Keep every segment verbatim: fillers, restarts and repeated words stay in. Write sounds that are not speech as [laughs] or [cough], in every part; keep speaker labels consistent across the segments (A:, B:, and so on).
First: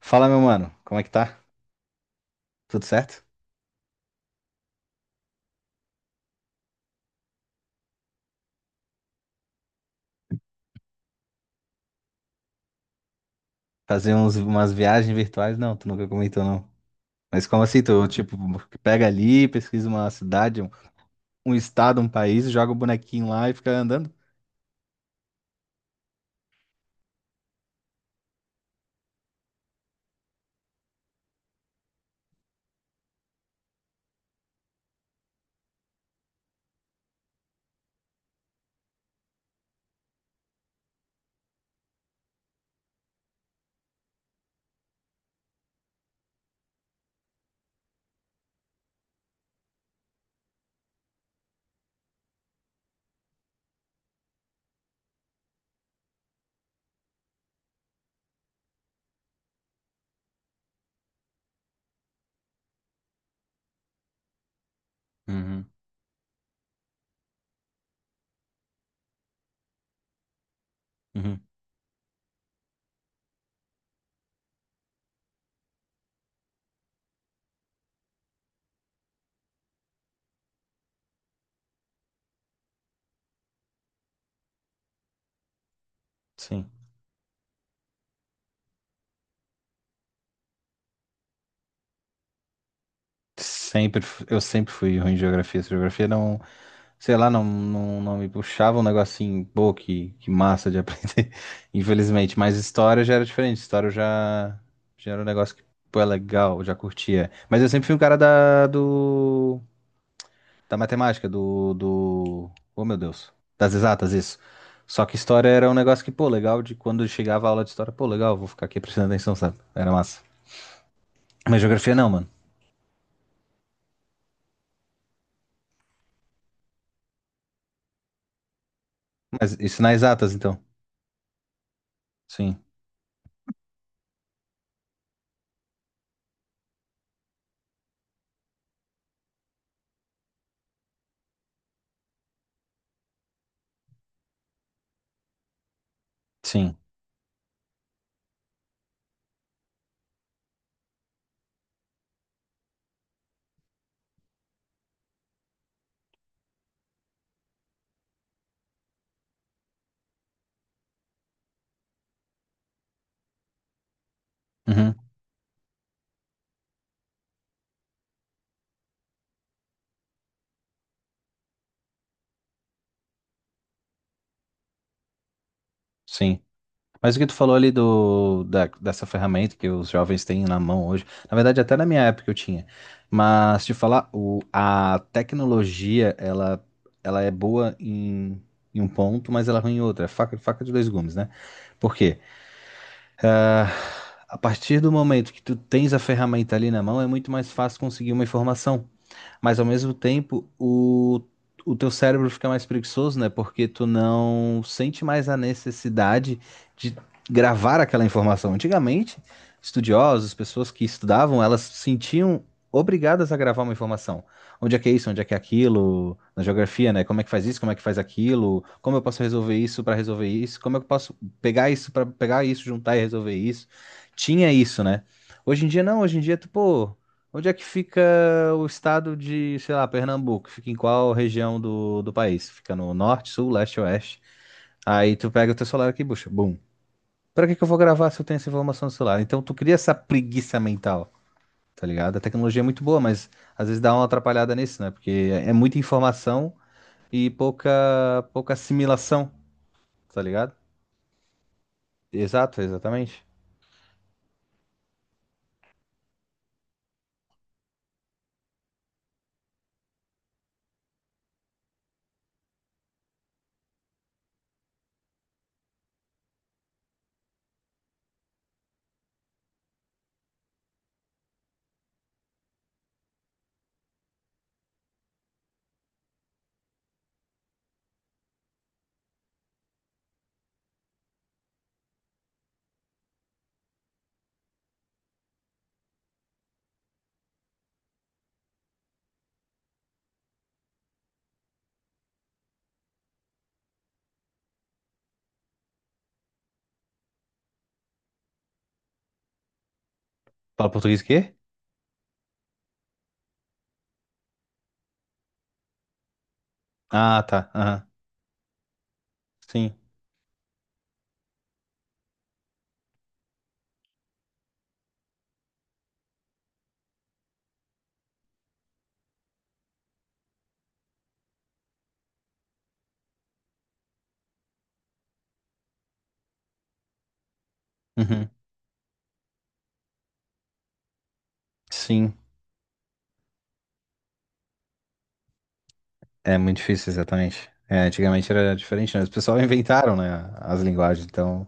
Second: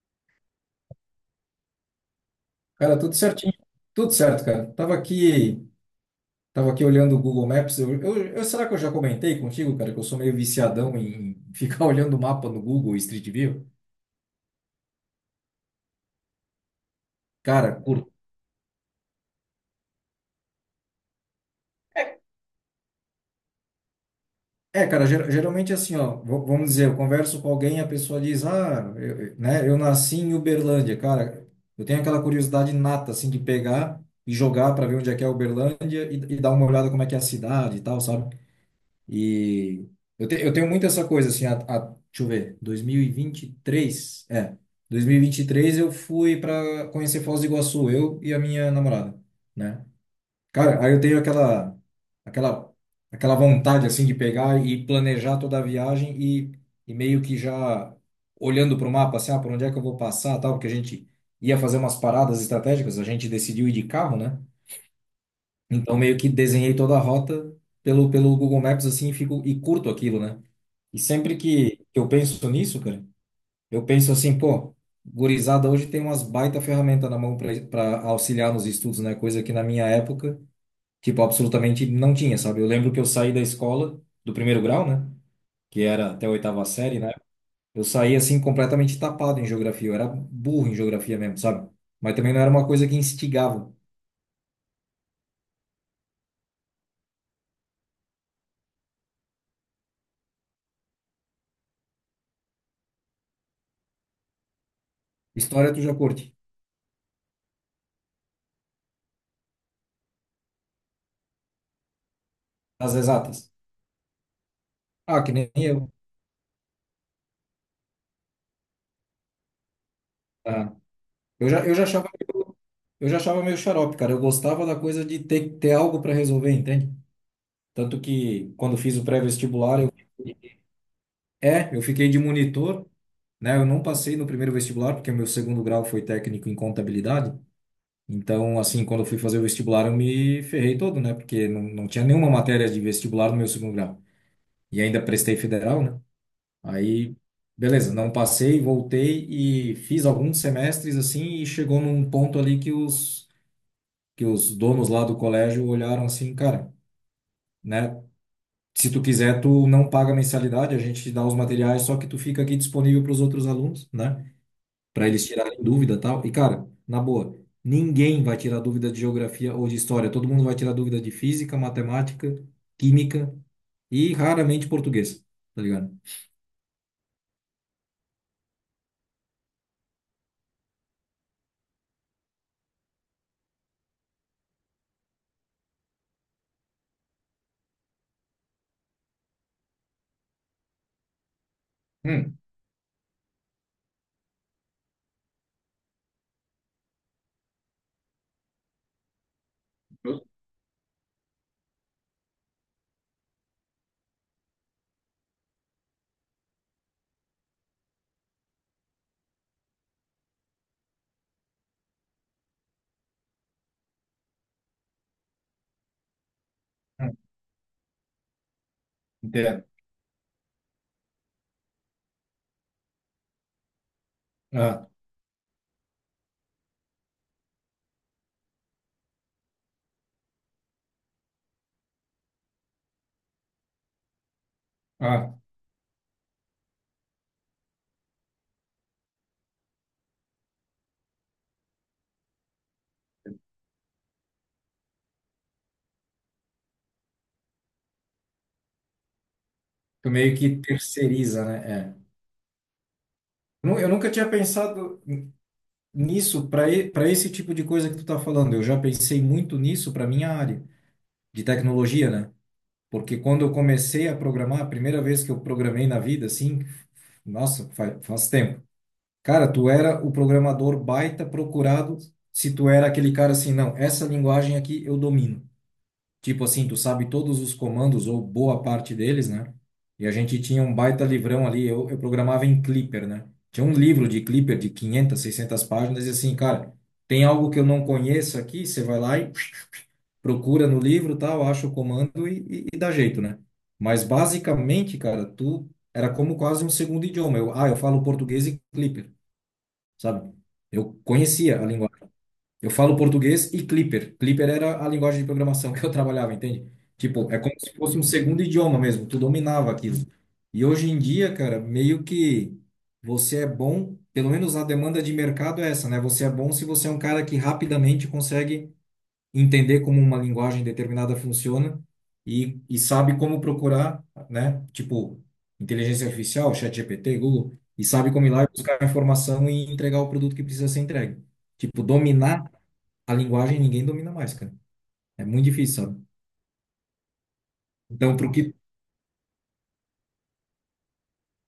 A: Fala, meu mano, como é que tá? Tudo
B: Cara, tudo
A: certo?
B: certinho. Tudo certo, cara. Tava aqui, tava aqui olhando o Google Maps. Eu, eu- eu- será que eu já comentei contigo, cara, que eu sou meio viciadão em [laughs] ficar olhando o mapa no Google Street View?
A: Fazer uns, umas viagens virtuais? Não, tu nunca comentou, não. Mas como
B: Cara,
A: assim? Tu,
B: cur-
A: tipo, pega ali, pesquisa uma cidade, um, um estado, um país, joga o bonequinho lá e fica andando?
B: é, cara, ger- geralmente assim, ó, v- vamos dizer, eu converso com alguém e a pessoa diz, ah, eu, eu- né, eu nasci em Uberlândia, cara. Eu tenho aquela curiosidade nata, assim, de pegar e jogar para ver onde é que é Uberlândia e, e dar uma olhada como é que é a cidade e tal, sabe? E eu, te- eu tenho muito essa coisa, assim, a, a, deixa eu ver, dois mil e vinte e três é, dois mil e e vinte e três eu fui para conhecer Foz do Iguaçu, eu e a minha namorada, né? Cara, aí eu tenho aquela, aquela, aquela vontade, assim, de pegar e planejar toda a viagem e, e meio que já olhando para o mapa, assim, ah, por onde é que eu vou passar, tal, porque a gente ia fazer umas paradas estratégicas, a gente decidiu ir de carro, né?
A: Uhum,
B: Então, meio que desenhei toda a rota pelo, pelo Google Maps, assim, e fico, e curto aquilo, né? E sempre
A: uhum,
B: que que eu penso nisso, cara, eu penso assim, pô, gurizada hoje tem umas baita ferramenta na mão para auxiliar nos estudos, né? Coisa que na minha época, tipo, absolutamente não tinha, sabe? Eu lembro que eu saí da escola, do primeiro grau, né? Que era até a oitava
A: sim.
B: série, né? Eu saí, assim, completamente tapado em geografia. Eu era burro em geografia mesmo, sabe? Mas também não era uma coisa que instigava.
A: Sempre, fu- eu sempre fui ruim em geografia. Essa Geografia não, sei lá, não, não, não me puxava um negocinho, pô, que, que massa de [laughs] aprender, infelizmente. Mas história já era diferente, história eu já, já era um negócio que,
B: História tu já
A: pô, é
B: curte.
A: legal, eu já curtia. Mas eu sempre fui um cara da, do da matemática, do, do... Oh,
B: As
A: meu Deus.
B: exatas.
A: Das exatas, isso. Só que
B: Ah, que
A: história
B: nem
A: era um
B: eu.
A: negócio que, pô, legal de quando chegava a aula de história, pô, legal, vou ficar aqui prestando atenção, sabe? Era massa.
B: Ah, eu
A: Mas
B: já, eu já
A: geografia
B: achava,
A: não, mano.
B: eu já achava meio xarope, cara. Eu gostava da coisa de ter, ter algo para resolver, entende? Tanto que quando fiz o
A: Mas
B: pré-vestibular,
A: isso nas
B: eu,
A: exatas, então.
B: é, eu fiquei de
A: Sim,
B: monitor, né? Eu não passei no primeiro vestibular, porque o meu segundo grau foi técnico em contabilidade. Então, assim, quando eu fui fazer o vestibular, eu me ferrei todo, né? Porque não, não tinha nenhuma matéria de vestibular no meu segundo grau. E ainda prestei federal, né?
A: sim.
B: Aí, beleza, não passei, voltei e fiz alguns semestres, assim, e chegou num ponto ali que os que os donos lá do colégio olharam assim, cara, né? Se tu quiser, tu não paga mensalidade, a gente te dá os materiais, só que tu fica aqui disponível para os outros alunos, né?
A: Uhum,
B: Para eles tirarem dúvida e tal. E, cara, na boa, ninguém vai tirar dúvida de geografia ou de história. Todo mundo vai tirar dúvida de física, matemática, química e raramente português, tá ligado?
A: sim. Mas o que tu falou ali do, da, dessa ferramenta que os jovens têm na mão hoje, na verdade, até na minha época eu tinha. Mas te falar, o, a tecnologia, ela, ela é boa em, em um ponto, mas ela é ruim em outro. É faca, faca de dois gumes, né? Por quê?
B: Hum,
A: A partir do momento que tu tens a ferramenta ali na mão, é muito mais fácil conseguir uma informação, mas ao mesmo
B: justo.
A: tempo o, o teu cérebro fica mais preguiçoso, né? Porque tu não sente mais a necessidade de gravar aquela informação. Antigamente, estudiosos, pessoas que estudavam, elas se sentiam obrigadas a gravar uma informação. Onde é que é isso? Onde é que é aquilo? Na geografia, né?
B: Hum,
A: Como é que faz isso? Como é que faz aquilo? Como eu posso resolver
B: Entendo.
A: isso para resolver isso? Como eu posso pegar isso para pegar isso, juntar e resolver isso? Tinha isso,
B: Ah,
A: né? Hoje em dia não, hoje em dia tu, pô, onde é que fica o estado de, sei lá, Pernambuco? Fica em qual região do, do país? Fica no norte, sul, leste, oeste? Aí tu
B: ah,
A: pega o teu celular aqui, bucha, bum. Pra que que eu vou gravar se eu tenho essa informação no celular? Então tu cria essa preguiça mental, tá ligado? A tecnologia é muito boa, mas às vezes dá uma atrapalhada nisso, né? Porque é é muita informação e pouca, pouca assimilação,
B: tu
A: tá
B: meio
A: ligado?
B: que terceiriza, né? É.
A: Exato, exatamente.
B: Nu- Eu nunca tinha pensado. Nisso, para para esse tipo de coisa que tu tá falando, eu já pensei muito nisso para minha área de tecnologia, né? Porque quando eu comecei a programar, a primeira vez que eu programei na vida, assim, nossa, faz, faz tempo. Cara, tu era o programador baita procurado se tu era aquele cara assim, não, essa linguagem aqui eu domino. Tipo assim, tu sabe todos os comandos ou boa parte deles, né? E a gente tinha um baita livrão ali, eu, eu programava em Clipper, né? Tinha um livro de Clipper de quinhentas, seiscentas páginas e assim, cara, tem algo que eu não conheço aqui, você vai lá e [tsk] procura no livro, tal, acha o comando e, e, e dá jeito, né? Mas basicamente, cara, tu era como quase um segundo idioma. Eu, ah, eu falo português e Clipper, sabe?
A: Fala
B: Eu
A: português o quê?
B: conhecia a língua eu falo português e Clipper. Clipper era a linguagem de programação que eu trabalhava, entende?
A: Ah,
B: Tipo, é
A: tá.
B: como se
A: Aham.
B: fosse um segundo idioma mesmo, tu dominava
A: Sim.
B: aquilo. E hoje em dia, cara, meio que você é bom, pelo menos a demanda de mercado é essa, né? Você é bom se você é um cara que rapidamente consegue entender como uma linguagem determinada funciona e, e sabe como procurar, né? Tipo, inteligência artificial, ChatGPT, Google, e sabe como
A: Uhum.
B: ir lá e buscar a informação e entregar o produto que precisa ser entregue. Tipo,
A: Sim.
B: dominar a linguagem ninguém domina mais, cara. É muito difícil, sabe?
A: É muito difícil, exatamente. É,
B: Então,
A: antigamente
B: pro
A: era
B: que.
A: diferente, né? Os pessoal [laughs] inventaram, né, as linguagens, então.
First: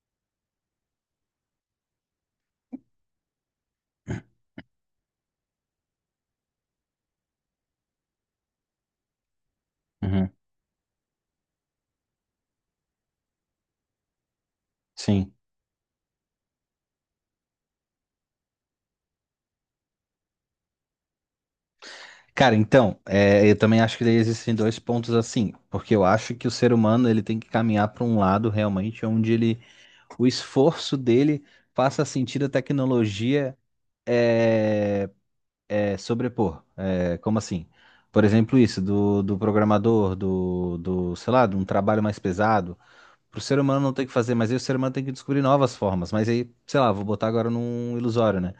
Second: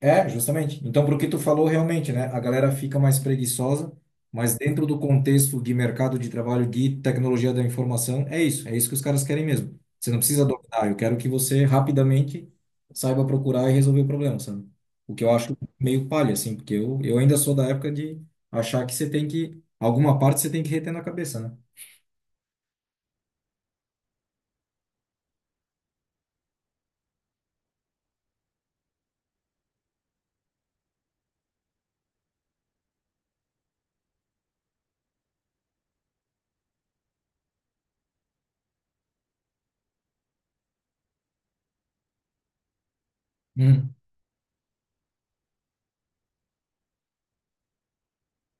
B: É, justamente. Então, pro que tu falou realmente, né? A galera fica mais preguiçosa, mas dentro do contexto de mercado de trabalho, de tecnologia da informação, é isso. É isso que os caras querem mesmo. Você não
A: Uhum,
B: precisa dominar. Eu quero que você rapidamente saiba procurar e resolver o problema, sabe? O que eu
A: sim.
B: acho meio palha, assim, porque eu, eu ainda sou da época de achar que você tem que. Alguma parte você tem que reter na cabeça, né?
A: Cara, então, é, eu também acho que daí existem dois pontos assim, porque eu acho que o ser humano ele tem que caminhar para um lado realmente onde ele, o esforço dele faça sentido a tecnologia é, é, sobrepor. É, como assim? Por exemplo, isso do, do programador, do, do, sei lá, de um trabalho mais pesado. Pro ser humano não
B: Hum.
A: tem que fazer, mas aí o ser humano tem que descobrir novas formas. Mas aí, sei lá, vou botar agora num ilusório, né?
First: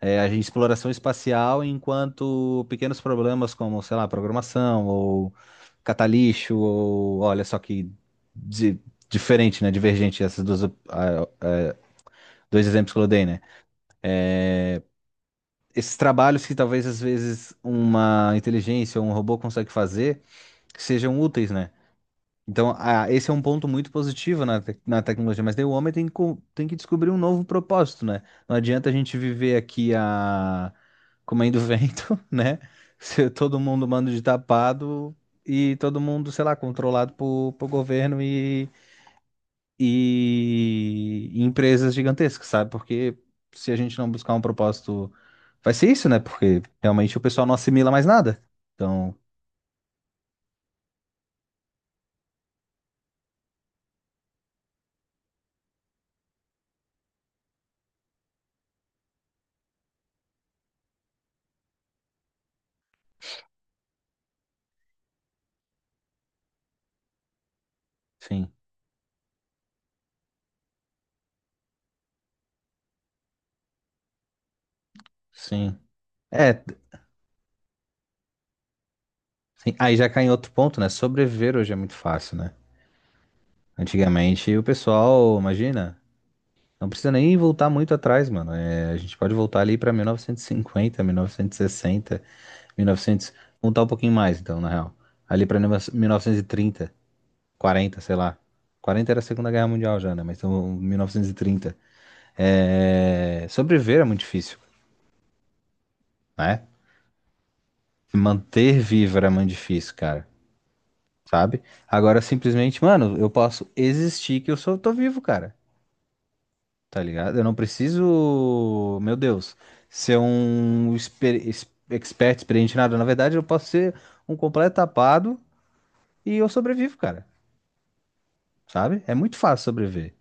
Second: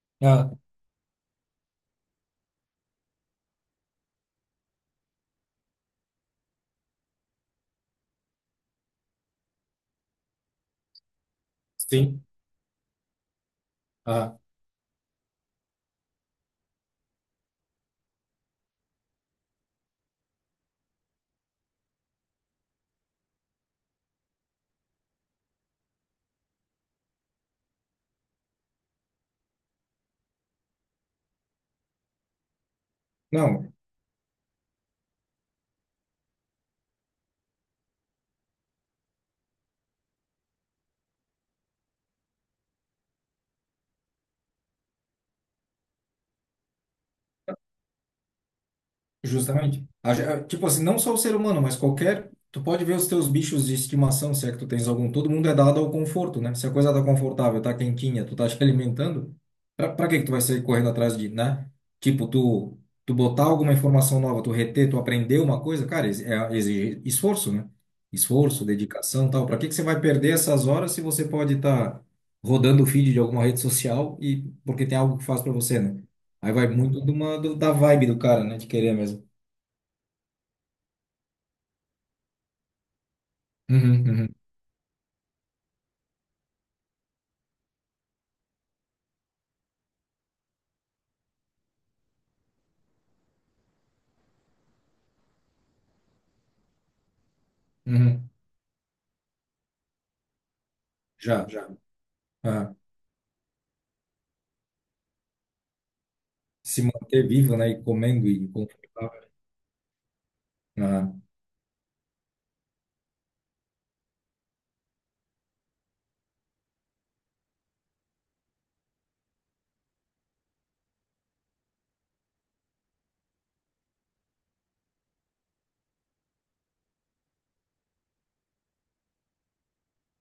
A: É, a gente-
B: Ah,
A: exploração espacial enquanto pequenos problemas como, sei lá, programação ou catalixo ou olha só que di- diferente, né? Divergente essas duas, op- ah, ah,
B: sim.
A: dois exemplos que eu dei, né?
B: Ah,
A: É, esses trabalhos que talvez às vezes uma inteligência ou um robô consegue fazer que sejam úteis, né? Então, ah, esse é um ponto muito positivo na, tec- na tecnologia, mas daí o homem tem que, co- tem que descobrir um novo propósito, né? Não adianta a gente viver aqui a... comendo [laughs] vento, né? Se todo
B: não.
A: mundo manda de tapado e todo mundo, sei lá, controlado por, por governo e, e empresas gigantescas, sabe? Porque se a gente não buscar um propósito, vai ser isso, né? Porque realmente o pessoal não assimila mais nada. Então,
B: Justamente. A ge- a- Tipo assim, não só o ser humano, mas qualquer. Tu pode ver os teus bichos de estimação, se é que tu tens algum. Todo mundo é dado ao conforto, né? Se a coisa tá confortável, tá quentinha, tu tá te [laughs] alimentando, pra, pra que que tu vai sair correndo atrás de, né? Tipo, tu, tu botar alguma informação nova, tu reter, tu aprender uma coisa, cara, ex- é, exige esforço, né?
A: sim,
B: Esforço, dedicação, tal. Pra que que você vai perder essas horas se você pode estar tá rodando o feed de alguma rede social e porque tem algo que faz pra
A: sim.
B: você, né? Aí
A: É,
B: vai muito de uma, do- da vibe do cara, né? De querer mesmo.
A: sim, aí já cai em outro ponto, né? Sobreviver hoje é muito fácil, né?
B: Uhum, uhum,
A: Antigamente o pessoal, imagina, não precisa nem voltar muito atrás, mano. É, a gente pode voltar ali pra mil novecentos e cinquenta, mil novecentos e sessenta, mil e novecentos, voltar um pouquinho mais, então, na real. Ali pra mil novecentos e trinta, quarenta, sei
B: uhum.
A: lá. quarenta era a Segunda Guerra Mundial já, né? Mas então
B: Já, já.
A: mil novecentos e trinta.
B: Ah.
A: É, sobreviver é muito difícil, né?
B: Se manter vivo, né? E comendo e
A: Manter vivo era
B: confortável.
A: muito difícil, cara.
B: Aham.
A: Sabe? Agora simplesmente, mano, eu posso existir que eu sou, tô vivo, cara, tá ligado? Eu não preciso, meu Deus, ser um exper, ex- expert, experiente em nada. Na verdade, eu posso ser um completo tapado e eu sobrevivo, cara, sabe? É muito fácil sobreviver.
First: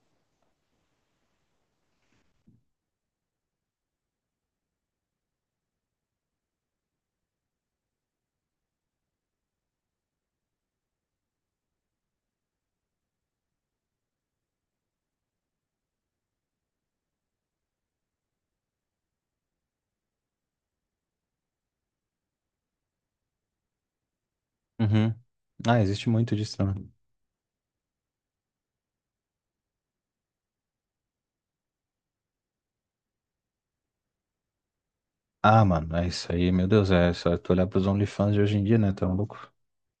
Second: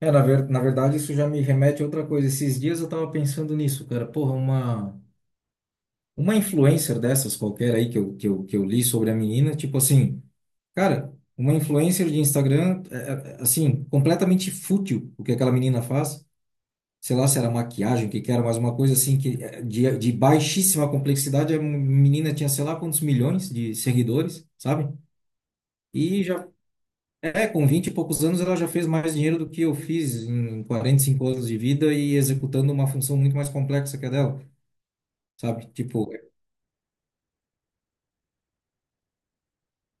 B: É, na, ver, na verdade, isso já me remete a outra coisa. Esses dias eu tava pensando nisso, cara. Porra, uma, uma influencer dessas qualquer aí que eu, que eu, que eu li sobre a menina, tipo assim, cara, uma influencer de Instagram, é, é, assim, completamente fútil o que aquela menina faz. Sei lá se era maquiagem, o que que era, mas uma coisa assim que é, de, de baixíssima complexidade. A menina tinha sei lá quantos milhões de seguidores, sabe?
A: Uhum. Ah, existe
B: E
A: muito
B: já
A: disso também.
B: é, com vinte e poucos anos ela já fez mais dinheiro do que eu fiz em quarenta e cinco anos de vida e executando uma função muito mais complexa que a dela,
A: Ah,
B: sabe?
A: mano, é
B: Tipo,
A: isso aí, meu Deus, é só tu olhar pros OnlyFans de hoje em dia, né? Tá louco?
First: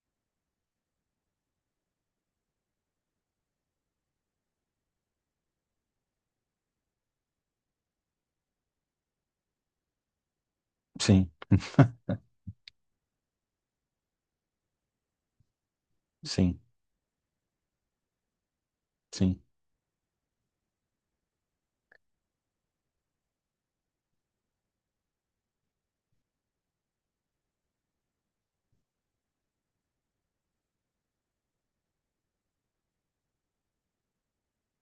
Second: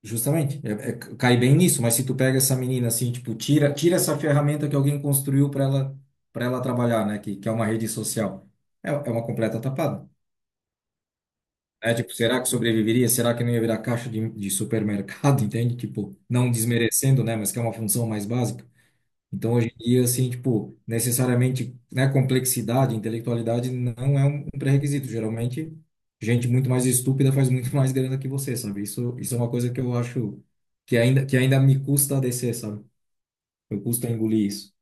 B: justamente, é, é, cai bem nisso, mas se tu pega essa menina assim, tipo, tira, tira essa ferramenta que alguém construiu para ela para ela trabalhar, né, que, que é uma rede social. É, é uma completa tapada.
A: Sim,
B: É tipo, será que sobreviveria? Será que não ia virar caixa de, de supermercado, [laughs] entende? Tipo, não
A: sim,
B: desmerecendo, né, mas que é uma função mais básica.
A: sim.
B: Então, hoje em dia, assim, tipo, necessariamente, né, complexidade, intelectualidade não é um um pré-requisito. Geralmente, gente muito mais estúpida faz muito [laughs] mais grana que você, sabe? Isso, isso é uma coisa que eu acho que ainda, que ainda me custa a descer, sabe? Eu custa a engolir isso.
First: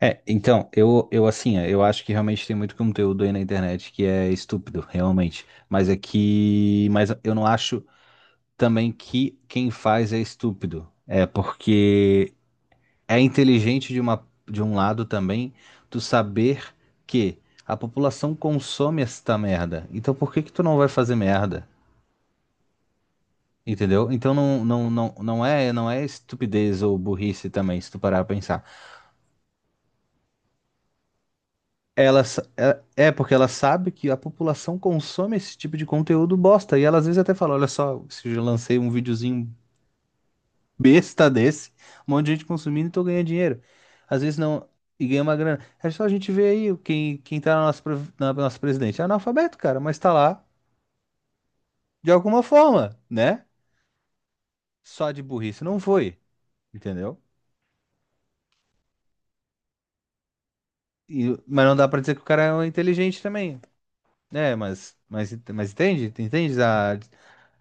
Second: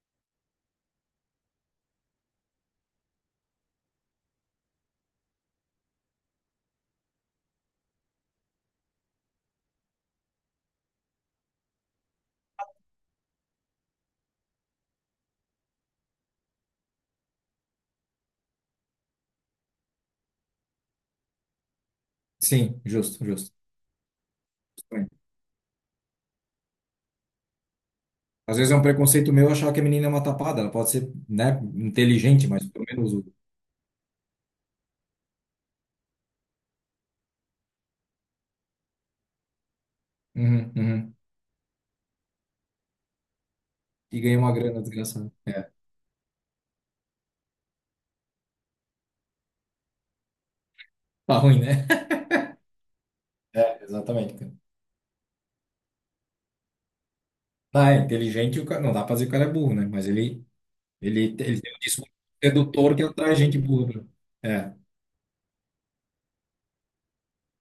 A: É, então, eu, eu assim, é, eu acho que realmente tem muito conteúdo aí na internet que é estúpido, realmente. Mas é que. Mas eu não acho também que quem faz é estúpido. É porque é inteligente de uma, de um lado também tu saber que a população consome esta merda. Então por que que tu não vai fazer merda?
B: Sim, justo, justo.
A: Entendeu? Então não, não, não, não é, não é estupidez ou burrice também, se tu parar a
B: Às
A: pensar.
B: vezes é um preconceito meu achar que a menina é uma tapada. Ela pode ser, né,
A: Ela, sa-
B: inteligente, mas pelo
A: É é
B: menos... o-
A: porque ela sabe que a população consome esse tipo de conteúdo bosta. E ela às vezes até fala: Olha só, se eu lancei um videozinho
B: Uhum, uhum.
A: besta desse, um monte de gente consumindo e tô ganhando dinheiro.
B: E
A: Às vezes
B: ganha uma
A: não,
B: grana
A: e ganha
B: desgraçada.
A: uma grana.
B: É,
A: É só a gente ver aí quem, quem tá na nossa, pre- na nossa presidente. É analfabeto, cara, mas tá lá
B: tá ruim, né?
A: de alguma forma, né?
B: É, exatamente, cara.
A: Só de burrice não foi, entendeu?
B: Tá, é inteligente, o cara, não dá pra dizer que o cara é burro, né? Mas ele,
A: E,
B: Ele, te- ele
A: mas
B: tem
A: não
B: um
A: dá pra
B: disco
A: dizer que o cara é
B: redutor que
A: inteligente
B: atrai gente
A: também.
B: burra.
A: É,
B: É.
A: mas, mas, mas entende? Entende? A,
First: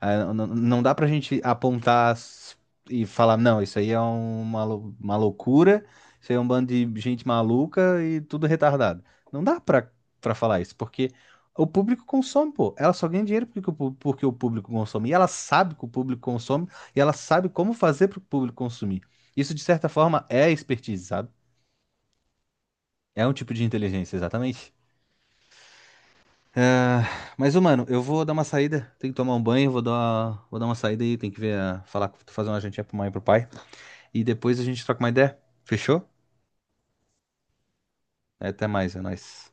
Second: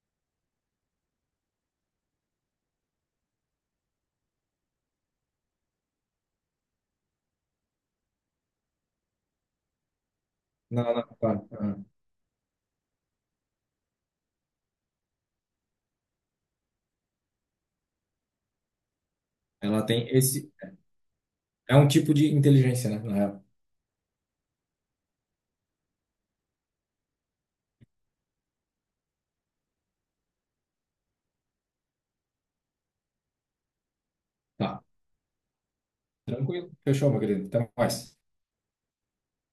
A: a- Não, não dá pra gente apontar s- e falar, não, isso aí é uma, lou- uma loucura, isso aí é um bando de gente maluca e tudo retardado. Não dá pra, pra falar isso,
B: Não, não,
A: porque
B: claro.
A: o
B: Aham.
A: público consome, pô. Ela só ganha dinheiro porque o, pu- porque o público consome. E ela sabe que o público consome, e ela sabe como fazer pro público consumir. Isso, de
B: Ela
A: certa
B: tem
A: forma, é
B: esse.
A: expertise, sabe?
B: É um tipo de inteligência, né? Na
A: É um
B: real.
A: tipo de inteligência, exatamente. Ah, mas, ô, mano, eu vou dar uma saída. Tenho que tomar um banho, vou dar, vou dar uma saída aí. Tem que ver, a- falar, fazer uma jantinha pra mãe e pro pai. E depois a
B: Tá.
A: gente troca uma ideia. Fechou?
B: Tranquilo. Fechou, meu querido. Até mais.
A: Até mais, é nóis.